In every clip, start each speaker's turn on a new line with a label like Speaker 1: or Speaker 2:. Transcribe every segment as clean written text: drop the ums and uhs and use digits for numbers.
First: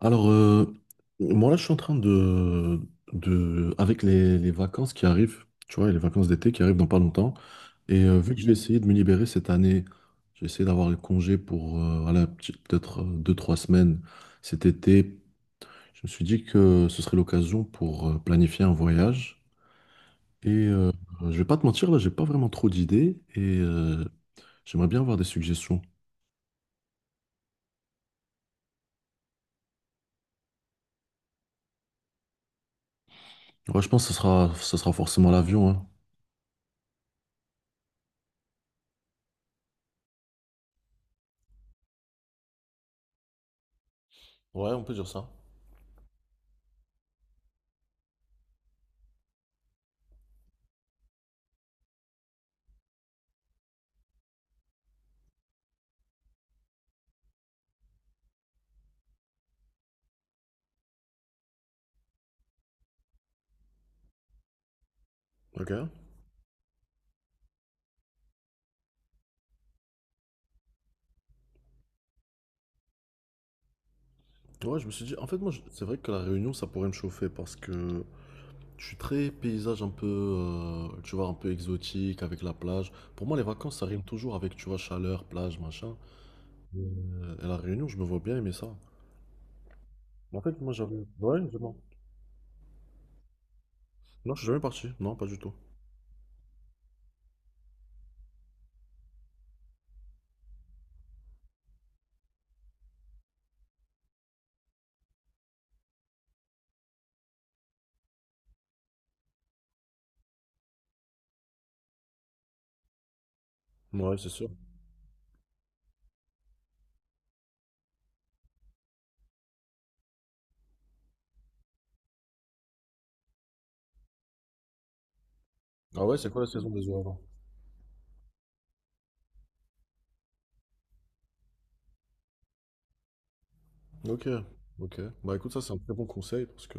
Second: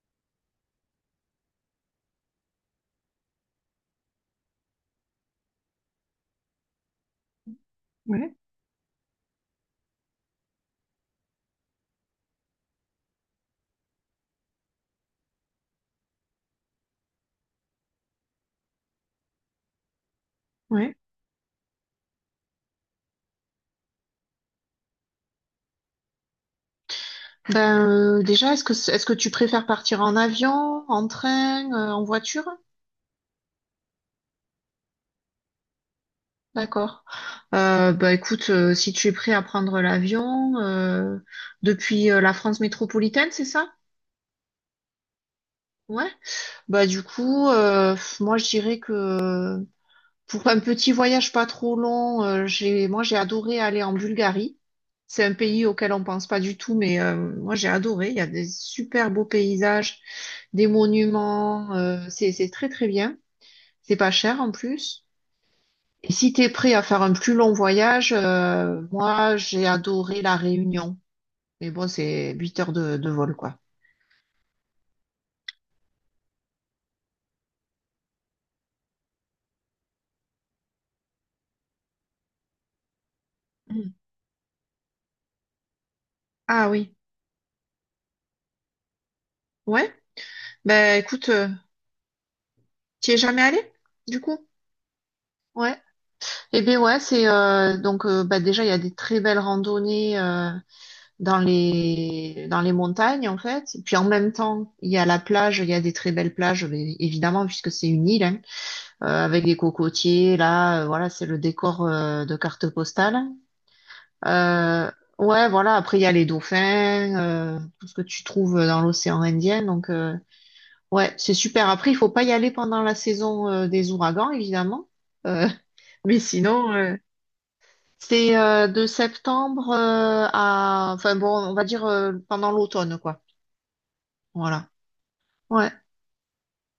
Speaker 1: Alors, moi là, je suis en train de avec les vacances qui arrivent, tu vois, les vacances d'été qui arrivent dans pas longtemps. Et
Speaker 2: Ouais,
Speaker 1: vu que j'ai essayé de me libérer cette année, j'ai essayé d'avoir les congés pour voilà, peut-être 2, 3 semaines cet été. Je me suis dit que ce serait l'occasion pour planifier un voyage. Et
Speaker 2: ouais.
Speaker 1: je vais pas te mentir, là, j'ai pas vraiment trop d'idées et j'aimerais bien avoir des suggestions.
Speaker 2: Ben, déjà, est-ce que est-ce que tu préfères partir en avion, en train, en voiture?
Speaker 1: Ouais, je pense que ce sera forcément l'avion, hein.
Speaker 2: D'accord. Bah écoute, si tu es prêt à prendre l'avion depuis la France métropolitaine, c'est ça?
Speaker 1: Ouais, on peut dire ça.
Speaker 2: Ouais. Bah du coup, moi je dirais que pour un petit voyage pas trop long, moi j'ai adoré aller en Bulgarie. C'est un pays auquel on pense pas du tout, mais moi j'ai adoré. Il y a des super beaux paysages, des monuments. C'est très très bien. C'est pas cher en plus.
Speaker 1: Ok.
Speaker 2: Et si t'es prêt à faire un plus long voyage, moi j'ai adoré La Réunion. Mais bon, c'est 8 heures de vol quoi.
Speaker 1: Ouais, je me suis dit, en fait, moi, c'est vrai que la Réunion, ça pourrait me chauffer parce que je suis très paysage un peu, tu vois, un peu exotique avec la plage. Pour moi, les vacances, ça
Speaker 2: Mm.
Speaker 1: rime toujours avec, tu vois, chaleur, plage, machin.
Speaker 2: Ah oui,
Speaker 1: Et la Réunion, je me vois bien aimer ça.
Speaker 2: ouais.
Speaker 1: Mais en fait, moi,
Speaker 2: Ben
Speaker 1: j'avais.
Speaker 2: écoute,
Speaker 1: Ouais,
Speaker 2: tu es jamais allé du
Speaker 1: Non, je suis
Speaker 2: coup?
Speaker 1: jamais parti. Non, pas du tout.
Speaker 2: Ouais. Eh bien ouais, c'est donc bah, déjà il y a des très belles randonnées dans les montagnes en fait. Et puis en même temps, il y a la plage, il y a des très belles plages mais évidemment puisque c'est une île hein, avec des cocotiers là, voilà, c'est le décor de carte postale.
Speaker 1: Ouais, c'est sûr.
Speaker 2: Euh, ouais, voilà, après il y a les dauphins, tout ce que tu trouves dans l'océan Indien donc ouais, c'est super. Après, il faut pas y aller pendant la saison des ouragans évidemment. Euh,
Speaker 1: Ah ouais,
Speaker 2: mais
Speaker 1: c'est quoi la saison
Speaker 2: sinon,
Speaker 1: des ouragans?
Speaker 2: c'est de septembre à, enfin bon, on va dire pendant l'automne, quoi.
Speaker 1: Ok,
Speaker 2: Voilà.
Speaker 1: ok. Bah écoute, ça,
Speaker 2: Ouais.
Speaker 1: c'est un très bon conseil parce que.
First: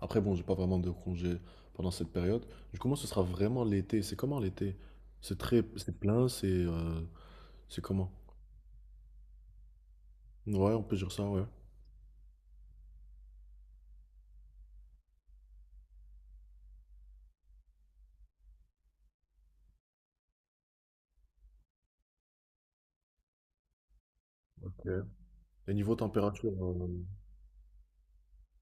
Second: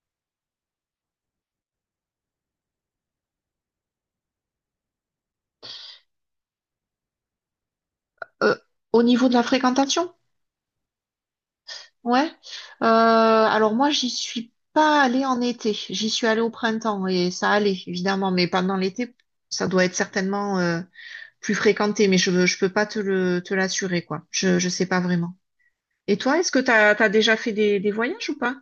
Speaker 1: Après, bon, j'ai pas vraiment de congé pendant cette période. Du coup, moi, ce sera vraiment l'été. C'est comment l'été? C'est très, c'est plein, c'est c'est comment?
Speaker 2: Euh, Au niveau de la fréquentation,
Speaker 1: Ouais, on peut dire ça, ouais.
Speaker 2: ouais. Alors moi, j'y suis pas allée en été. J'y suis allée au printemps et ça allait, évidemment. Mais pendant l'été, ça doit être certainement plus fréquenté. Mais je peux pas te l'assurer, quoi. Je sais
Speaker 1: Ok.
Speaker 2: pas vraiment.
Speaker 1: Et niveau
Speaker 2: Et toi,
Speaker 1: température,
Speaker 2: est-ce que t'as déjà fait des voyages ou pas?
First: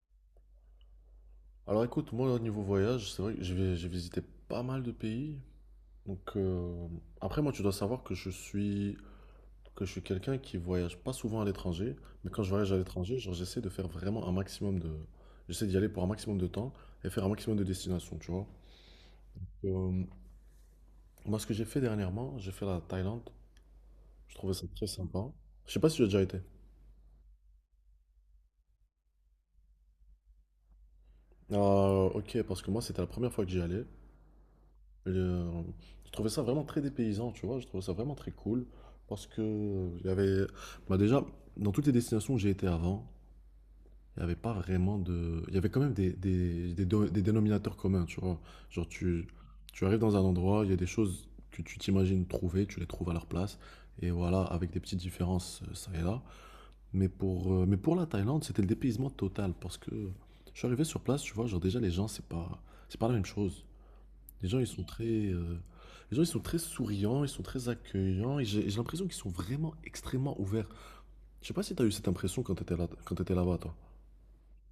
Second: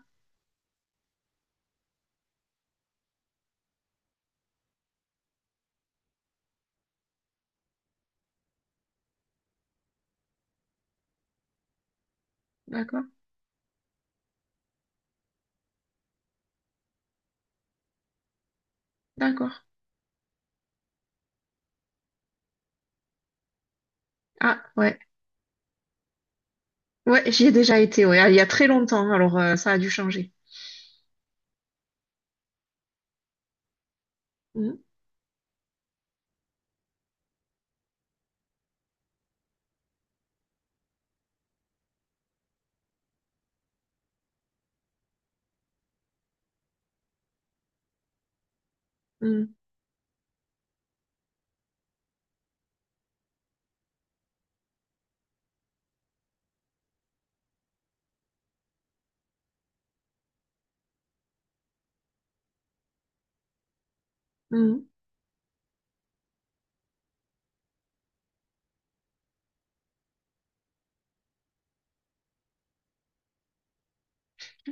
Speaker 1: alors écoute, moi au niveau voyage, c'est vrai que j'ai visité pas mal de pays. Donc après, moi, tu dois savoir que je suis quelqu'un qui voyage pas souvent à l'étranger, mais quand je voyage à
Speaker 2: D'accord,
Speaker 1: l'étranger, genre j'essaie de faire vraiment un maximum de, j'essaie d'y aller pour un maximum de temps et faire un maximum de destinations, tu vois.
Speaker 2: d'accord.
Speaker 1: Euh, Moi, ce que j'ai fait dernièrement, j'ai fait la Thaïlande. Je trouvais
Speaker 2: Ah
Speaker 1: ça très
Speaker 2: ouais,
Speaker 1: sympa. Je sais pas si tu as déjà été.
Speaker 2: ouais, j'y ai déjà été. Ouais, ah, il y a très longtemps. Alors ça a dû changer.
Speaker 1: Ah, ok, parce que moi, c'était la première fois que j'y allais.
Speaker 2: Mm,
Speaker 1: Et, je trouvais ça vraiment très dépaysant, tu vois. Je trouvais ça vraiment très cool parce que il y avait, bah déjà, dans toutes les destinations où j'ai été avant, il y avait pas vraiment de, il y avait quand même des dénominateurs communs, tu vois. Genre tu,
Speaker 2: mm,
Speaker 1: tu arrives dans un endroit, il y a des choses que tu t'imagines trouver, tu les trouves à leur place. Et voilà, avec des petites différences, ça et là. Mais pour la Thaïlande, c'était le dépaysement total parce que je suis arrivé sur place, tu vois, genre déjà les gens, c'est pas la même chose. Les gens, ils sont
Speaker 2: mm.
Speaker 1: très, euh, les gens, ils sont très souriants, ils sont très accueillants, et j'ai l'impression qu'ils sont vraiment extrêmement ouverts. Je sais pas si tu as eu cette impression quand tu étais là, quand t'étais là-bas, toi.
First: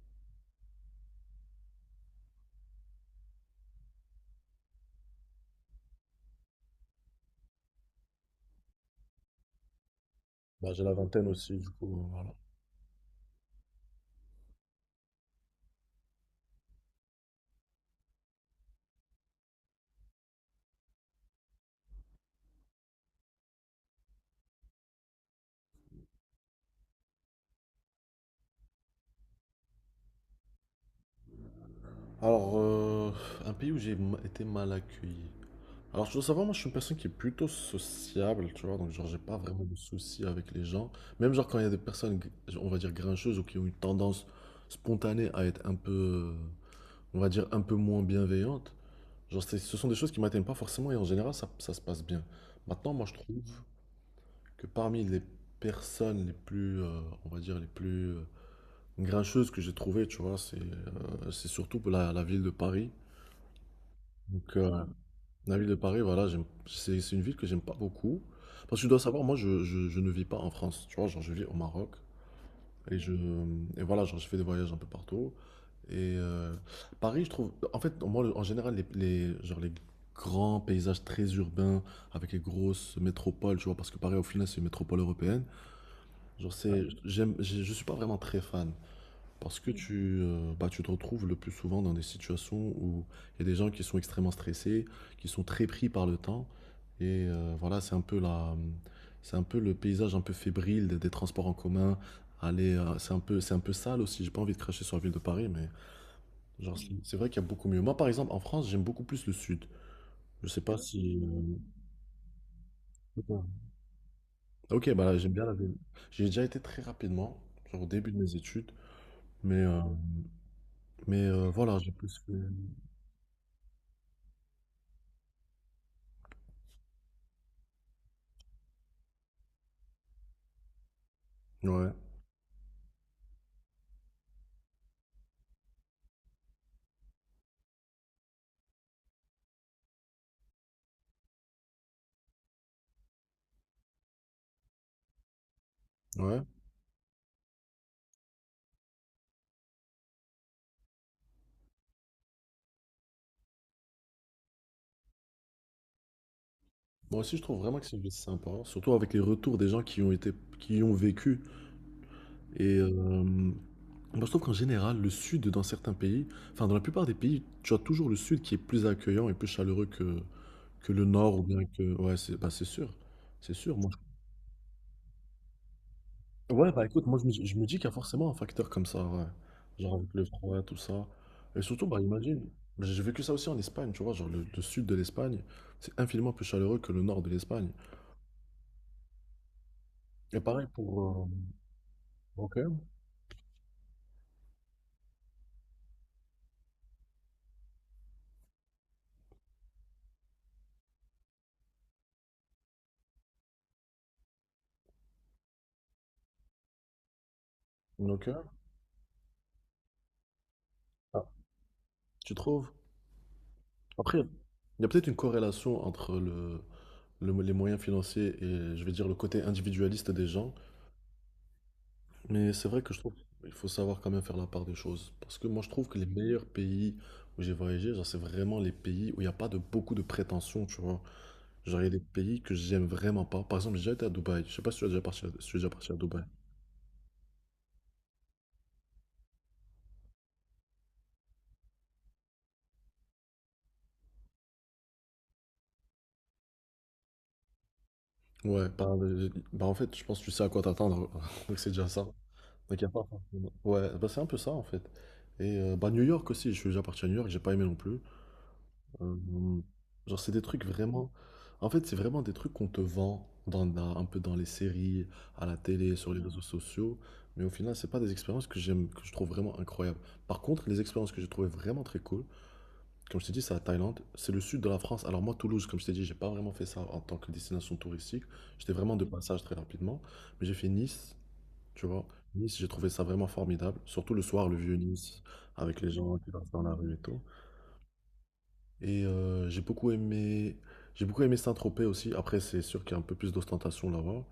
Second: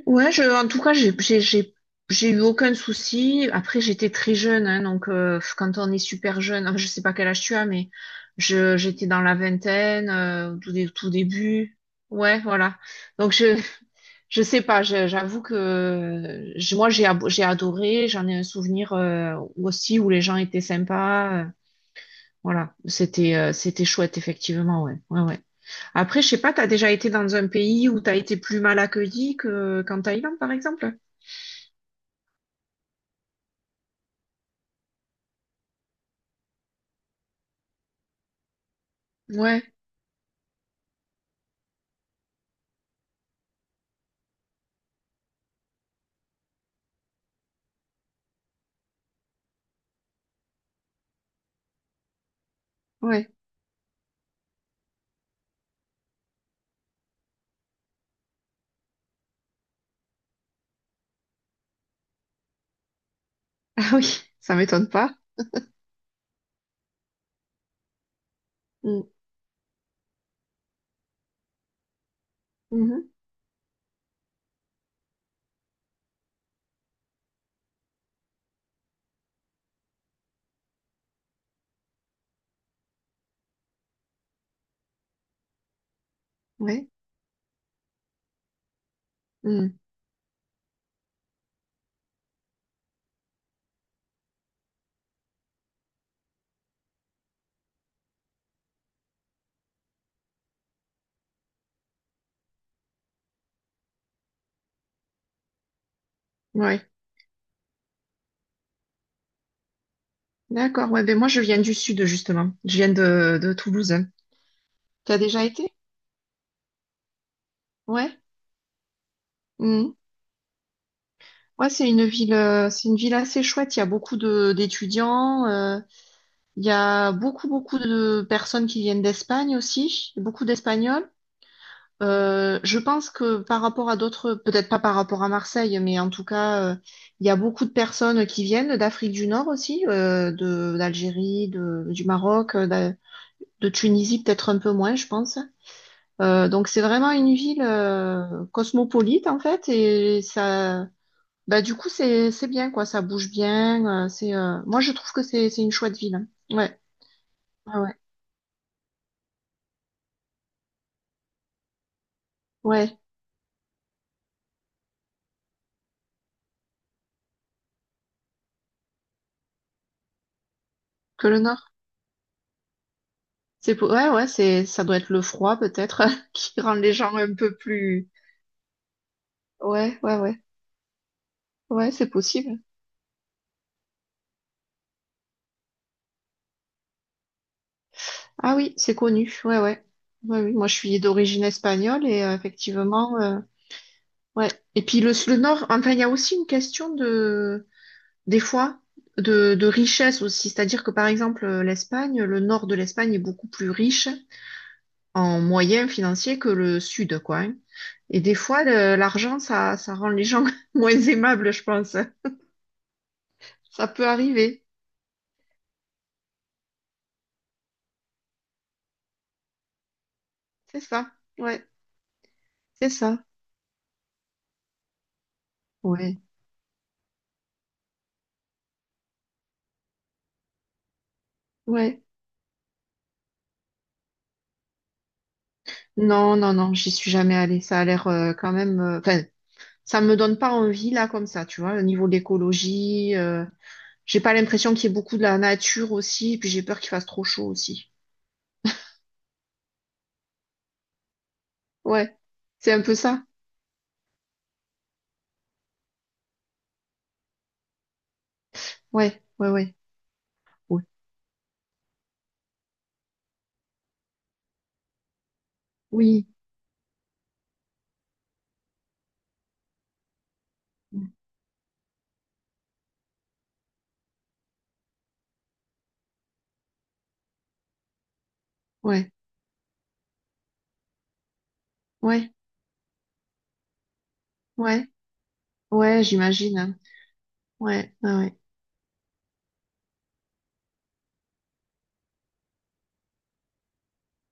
Speaker 2: Ouais, en tout cas, j'ai eu aucun souci. Après, j'étais très jeune, hein, donc quand on est super jeune, enfin, je sais pas quel âge tu as, mais j'étais dans la vingtaine,
Speaker 1: Bah, j'ai la
Speaker 2: tout
Speaker 1: vingtaine aussi, du
Speaker 2: début.
Speaker 1: coup, voilà.
Speaker 2: Ouais, voilà. Donc je sais pas. J'avoue que moi j'ai adoré. J'en ai un souvenir aussi où les gens étaient sympas. Voilà, c'était chouette effectivement. Ouais, ouais, ouais. Après, je sais pas, t'as déjà été dans un pays où t'as été plus mal accueilli que qu'en Thaïlande, par exemple?
Speaker 1: Alors, un pays où été mal accueilli. Alors, je dois savoir, moi, je suis une personne qui est plutôt sociable, tu vois, donc, genre, j'ai pas
Speaker 2: Ouais,
Speaker 1: vraiment de soucis avec les gens. Même, genre, quand il y a des personnes, on va dire, grincheuses ou qui ont une tendance spontanée à être un peu, on va dire, un peu moins bienveillantes. Genre, ce sont des choses qui m'atteignent pas forcément et en général, ça se passe bien. Maintenant, moi, je trouve
Speaker 2: ouais.
Speaker 1: que parmi les personnes les plus, on va dire, les plus grincheuses que j'ai trouvées, tu vois, c'est surtout pour la ville de Paris.
Speaker 2: Ah oui, ça
Speaker 1: Donc,
Speaker 2: m'étonne pas.
Speaker 1: la ville de Paris, voilà, c'est une ville que j'aime pas beaucoup. Parce que tu dois
Speaker 2: Mm,
Speaker 1: savoir, moi, je ne vis pas en France, tu vois, genre, je vis au Maroc. Et
Speaker 2: mhm,
Speaker 1: je, et voilà, genre, je fais des voyages un peu partout. Et euh, Paris, je trouve, en fait, moi, en général, genre, les grands paysages très urbains avec les grosses métropoles, tu vois, parce que Paris, au final, c'est une métropole européenne. Genre,
Speaker 2: ouais,
Speaker 1: je suis pas vraiment très fan. Parce que
Speaker 2: mm,
Speaker 1: bah, tu te retrouves le plus souvent dans des situations où il y a des gens qui sont extrêmement stressés, qui sont très pris par le temps. Et voilà, c'est un peu le paysage un peu fébrile des transports en commun. Aller, c'est un peu sale aussi. J'ai pas envie de cracher sur la ville de Paris, mais genre,
Speaker 2: ouais.
Speaker 1: c'est vrai qu'il y a beaucoup mieux. Moi, par exemple, en France, j'aime beaucoup plus le sud. Je sais pas
Speaker 2: D'accord, ouais, ben
Speaker 1: si.
Speaker 2: moi je viens du sud, justement. Je viens de Toulouse.
Speaker 1: Ok, bah là,
Speaker 2: T'as
Speaker 1: j'aime
Speaker 2: déjà
Speaker 1: bien la
Speaker 2: été?
Speaker 1: ville. J'ai déjà été très rapidement, genre au début de
Speaker 2: Ouais.
Speaker 1: mes études, mais, euh,
Speaker 2: Mm. Ouais,
Speaker 1: voilà, j'ai plus fait.
Speaker 2: c'est une ville assez chouette. Il y a beaucoup de d'étudiants, il y a beaucoup, beaucoup de personnes qui viennent d'Espagne aussi, beaucoup d'Espagnols.
Speaker 1: Ouais,
Speaker 2: Je pense que par rapport à d'autres, peut-être pas par rapport à Marseille, mais en tout cas, il y a beaucoup de personnes qui viennent d'Afrique du Nord aussi, de d'Algérie, du Maroc, de Tunisie peut-être un peu moins, je pense.
Speaker 1: ouais.
Speaker 2: Donc c'est vraiment une ville cosmopolite en fait, et ça, bah du coup c'est bien quoi, ça bouge bien. C'est Moi je trouve que c'est une chouette ville, hein. Ouais,
Speaker 1: Moi aussi, je trouve
Speaker 2: ouais,
Speaker 1: vraiment que
Speaker 2: ouais,
Speaker 1: c'est juste sympa, surtout avec les retours des gens qui y ont été, qui y ont vécu. Et
Speaker 2: ouais.
Speaker 1: moi, je trouve qu'en général, le sud, dans certains pays, enfin, dans la plupart des pays, tu as toujours le sud qui est plus accueillant et plus chaleureux que, le
Speaker 2: Que le
Speaker 1: nord ou bien
Speaker 2: Nord.
Speaker 1: que. Ouais, c'est bah, c'est sûr. C'est sûr, moi.
Speaker 2: Ouais, ouais, ça doit être le froid peut-être qui
Speaker 1: Ouais,
Speaker 2: rend
Speaker 1: bah
Speaker 2: les
Speaker 1: écoute,
Speaker 2: gens
Speaker 1: moi,
Speaker 2: un
Speaker 1: je
Speaker 2: peu
Speaker 1: me dis qu'il y a
Speaker 2: plus.
Speaker 1: forcément un facteur comme ça, ouais. Genre
Speaker 2: Ouais,
Speaker 1: avec
Speaker 2: ouais,
Speaker 1: le
Speaker 2: ouais.
Speaker 1: froid, tout ça. Et surtout,
Speaker 2: Ouais,
Speaker 1: bah,
Speaker 2: c'est
Speaker 1: imagine,
Speaker 2: possible.
Speaker 1: j'ai vécu ça aussi en Espagne, tu vois, genre le sud de l'Espagne, c'est infiniment plus chaleureux que le nord de l'Espagne.
Speaker 2: Ah oui, c'est connu. Ouais, ouais.
Speaker 1: Et
Speaker 2: Ouais, oui.
Speaker 1: pareil
Speaker 2: Moi, je suis
Speaker 1: pour.
Speaker 2: d'origine espagnole et
Speaker 1: Ok.
Speaker 2: effectivement, ouais. Et puis le Nord, enfin, il y a aussi une question des fois, de richesse aussi. C'est-à-dire que par exemple, l'Espagne, le Nord de l'Espagne est beaucoup plus riche en moyens financiers que le Sud, quoi, hein. Et
Speaker 1: Ok.
Speaker 2: des fois, l'argent, ça rend les gens moins aimables, je pense.
Speaker 1: Tu trouves?
Speaker 2: Ça peut
Speaker 1: Après,
Speaker 2: arriver.
Speaker 1: il y a peut-être une corrélation entre les moyens financiers et, je vais dire, le côté individualiste des gens.
Speaker 2: C'est ça, ouais,
Speaker 1: Mais c'est vrai
Speaker 2: c'est
Speaker 1: que je trouve
Speaker 2: ça,
Speaker 1: qu'il faut savoir quand même faire la part des choses. Parce que moi, je trouve que les
Speaker 2: ouais,
Speaker 1: meilleurs pays où j'ai voyagé, genre, c'est vraiment les pays où il n'y a pas de beaucoup de prétentions, tu vois. Genre, il y a des
Speaker 2: ouais.
Speaker 1: pays que j'aime vraiment pas. Par exemple, j'ai déjà été à Dubaï. Je sais pas si tu as déjà parti à, si tu es déjà parti à Dubaï.
Speaker 2: Non, non, non, j'y suis jamais allée. Ça a l'air quand même. Enfin, ça me donne pas envie là comme ça, tu vois. Au niveau de l'écologie, j'ai pas l'impression qu'il y ait beaucoup de la nature aussi. Et puis j'ai peur qu'il fasse trop chaud aussi.
Speaker 1: Ouais, bah, en fait, je pense que tu sais à quoi t'attendre. Donc, c'est déjà ça.
Speaker 2: Ouais, c'est un
Speaker 1: Ok.
Speaker 2: peu ça.
Speaker 1: Ouais, bah, c'est un peu ça, en fait. Et bah, New York aussi, je suis déjà parti à New York, j'ai pas aimé non plus.
Speaker 2: Ouais, ouais,
Speaker 1: Hem,
Speaker 2: ouais,
Speaker 1: genre, c'est des trucs
Speaker 2: ouais.
Speaker 1: vraiment en fait, c'est vraiment des trucs qu'on te vend dans un peu dans les séries, à la télé, sur les
Speaker 2: Oui,
Speaker 1: réseaux sociaux, mais au final, c'est pas des expériences que j'aime que je trouve vraiment incroyables. Par contre, les expériences que j'ai trouvées vraiment très cool, comme je t'ai dit, c'est la Thaïlande, c'est le sud de la France. Alors moi, Toulouse, comme je t'ai dit, j'ai pas vraiment fait ça en tant que destination touristique. J'étais vraiment de
Speaker 2: ouais,
Speaker 1: passage très rapidement, mais j'ai fait Nice, tu vois?
Speaker 2: ouais,
Speaker 1: Nice, j'ai trouvé ça vraiment formidable, surtout le soir, le vieux
Speaker 2: ouais,
Speaker 1: Nice, avec les
Speaker 2: ouais.
Speaker 1: gens qui dansent
Speaker 2: J'imagine,
Speaker 1: dans la
Speaker 2: hein.
Speaker 1: rue et tout.
Speaker 2: Ouais, ouais, ouais.
Speaker 1: Et j'ai beaucoup aimé Saint-Tropez aussi. Après, c'est sûr qu'il y a un peu plus d'ostentation là-bas.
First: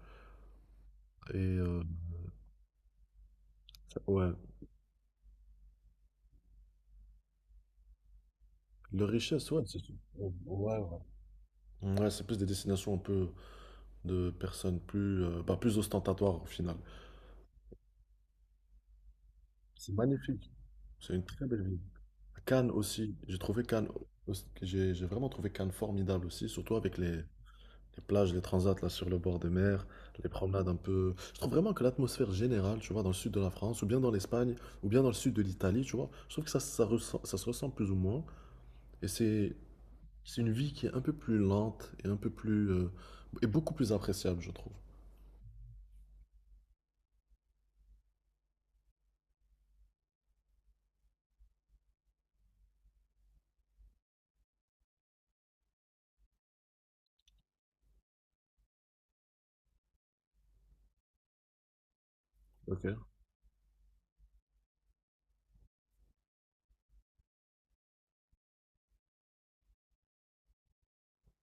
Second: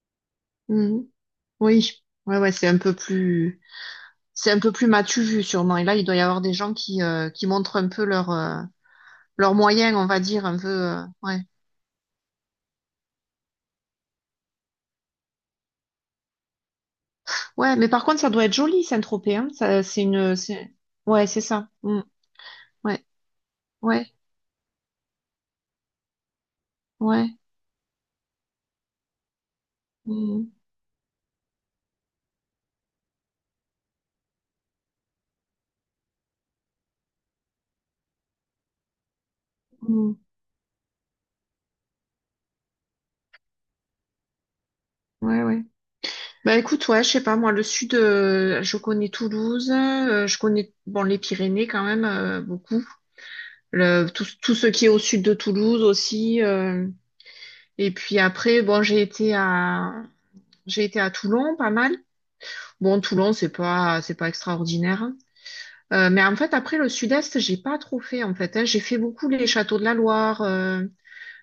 Speaker 2: Mhm.
Speaker 1: Et
Speaker 2: Oui, ouais, ouais. C'est un peu plus,
Speaker 1: ouais,
Speaker 2: c'est un peu plus matu vu sûrement. Et là, il doit y avoir des gens qui montrent un peu leur euh,
Speaker 1: leur richesse,
Speaker 2: leurs moyens, on va dire, un peu. Ouais.
Speaker 1: ouais, c'est plus des destinations un peu de personnes plus, bah, plus ostentatoires au final.
Speaker 2: Ouais, mais par contre, ça doit être joli, Saint-Tropez, hein. Ça, c'est une. C'est-
Speaker 1: C'est une
Speaker 2: Ouais, c'est
Speaker 1: très belle
Speaker 2: ça.
Speaker 1: ville.
Speaker 2: Mm.
Speaker 1: Cannes
Speaker 2: Ouais,
Speaker 1: aussi, j'ai trouvé Cannes,
Speaker 2: ouais.
Speaker 1: j'ai vraiment trouvé Cannes formidable aussi, surtout avec
Speaker 2: ouais.
Speaker 1: les plages, les transats là sur le bord des mers, les
Speaker 2: Mm.
Speaker 1: promenades un peu. Je trouve vraiment que l'atmosphère générale, tu vois, dans le sud de la France, ou bien dans l'Espagne, ou bien dans le sud de l'Italie, tu vois, je trouve que ça, ça se ressent plus ou moins. Et
Speaker 2: Mm.
Speaker 1: c'est une vie qui est un peu plus lente et un peu plus et beaucoup plus appréciable, je trouve.
Speaker 2: Ouais, ouais. Bah écoute, ouais, je sais pas, moi, le sud, je connais Toulouse, je connais bon les Pyrénées quand même beaucoup. Tout ce qui est au sud de Toulouse aussi. Et puis après, bon, j'ai été à Toulon pas mal. Bon,
Speaker 1: Ok.
Speaker 2: Toulon, c'est pas extraordinaire, hein. Mais en fait, après le Sud-Est, j'ai pas trop fait en fait, hein. J'ai fait beaucoup les châteaux de la Loire, euh,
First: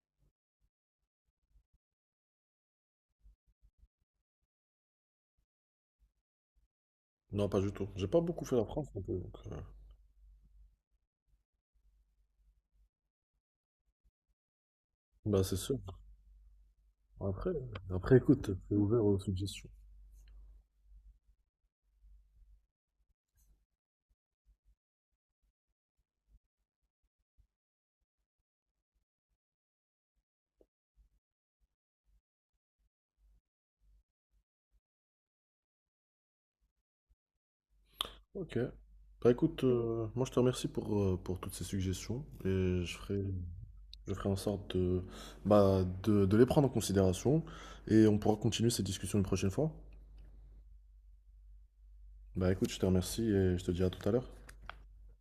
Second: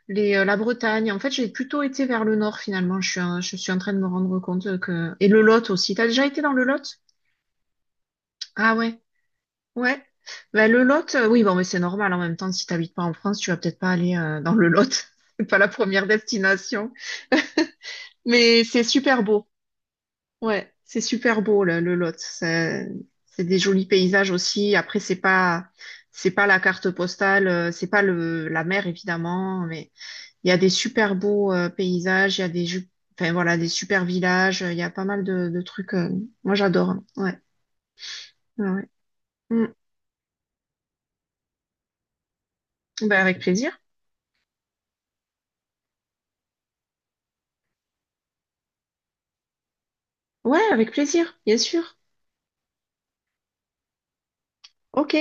Speaker 2: les, euh, la Bretagne. En fait, j'ai plutôt été vers le nord finalement. Je suis en train de me rendre compte que et le Lot aussi. T'as déjà été dans le Lot?
Speaker 1: Non, pas du tout. J'ai pas beaucoup fait la
Speaker 2: Ah
Speaker 1: France
Speaker 2: ouais,
Speaker 1: non plus, donc.
Speaker 2: ouais. Ben, le Lot, oui, bon, mais c'est normal. En même temps, si t'habites pas en France, tu vas peut-être pas aller dans le Lot.
Speaker 1: Bah
Speaker 2: C'est
Speaker 1: c'est
Speaker 2: pas la
Speaker 1: sûr.
Speaker 2: première destination.
Speaker 1: Après, après, écoute,
Speaker 2: Mais
Speaker 1: c'est
Speaker 2: c'est
Speaker 1: ouvert aux
Speaker 2: super beau.
Speaker 1: suggestions.
Speaker 2: Ouais, c'est super beau là, le Lot. C'est des jolis paysages aussi. Après, c'est pas la carte postale, c'est pas le la mer évidemment, mais il y a des super beaux paysages, il y a enfin voilà, des super villages, il y a pas mal de trucs. Moi, j'adore, hein. Ouais,
Speaker 1: Ok.
Speaker 2: ouais, ouais.
Speaker 1: Bah écoute,
Speaker 2: Mm.
Speaker 1: moi je te remercie pour toutes ces suggestions et
Speaker 2: Ben, avec plaisir.
Speaker 1: je ferai en sorte de, bah, de les prendre en considération et on pourra continuer cette discussion une prochaine fois.
Speaker 2: Ouais, avec plaisir, bien sûr.
Speaker 1: Bah écoute, je te remercie et je te dis à tout à l'heure.
Speaker 2: Ok.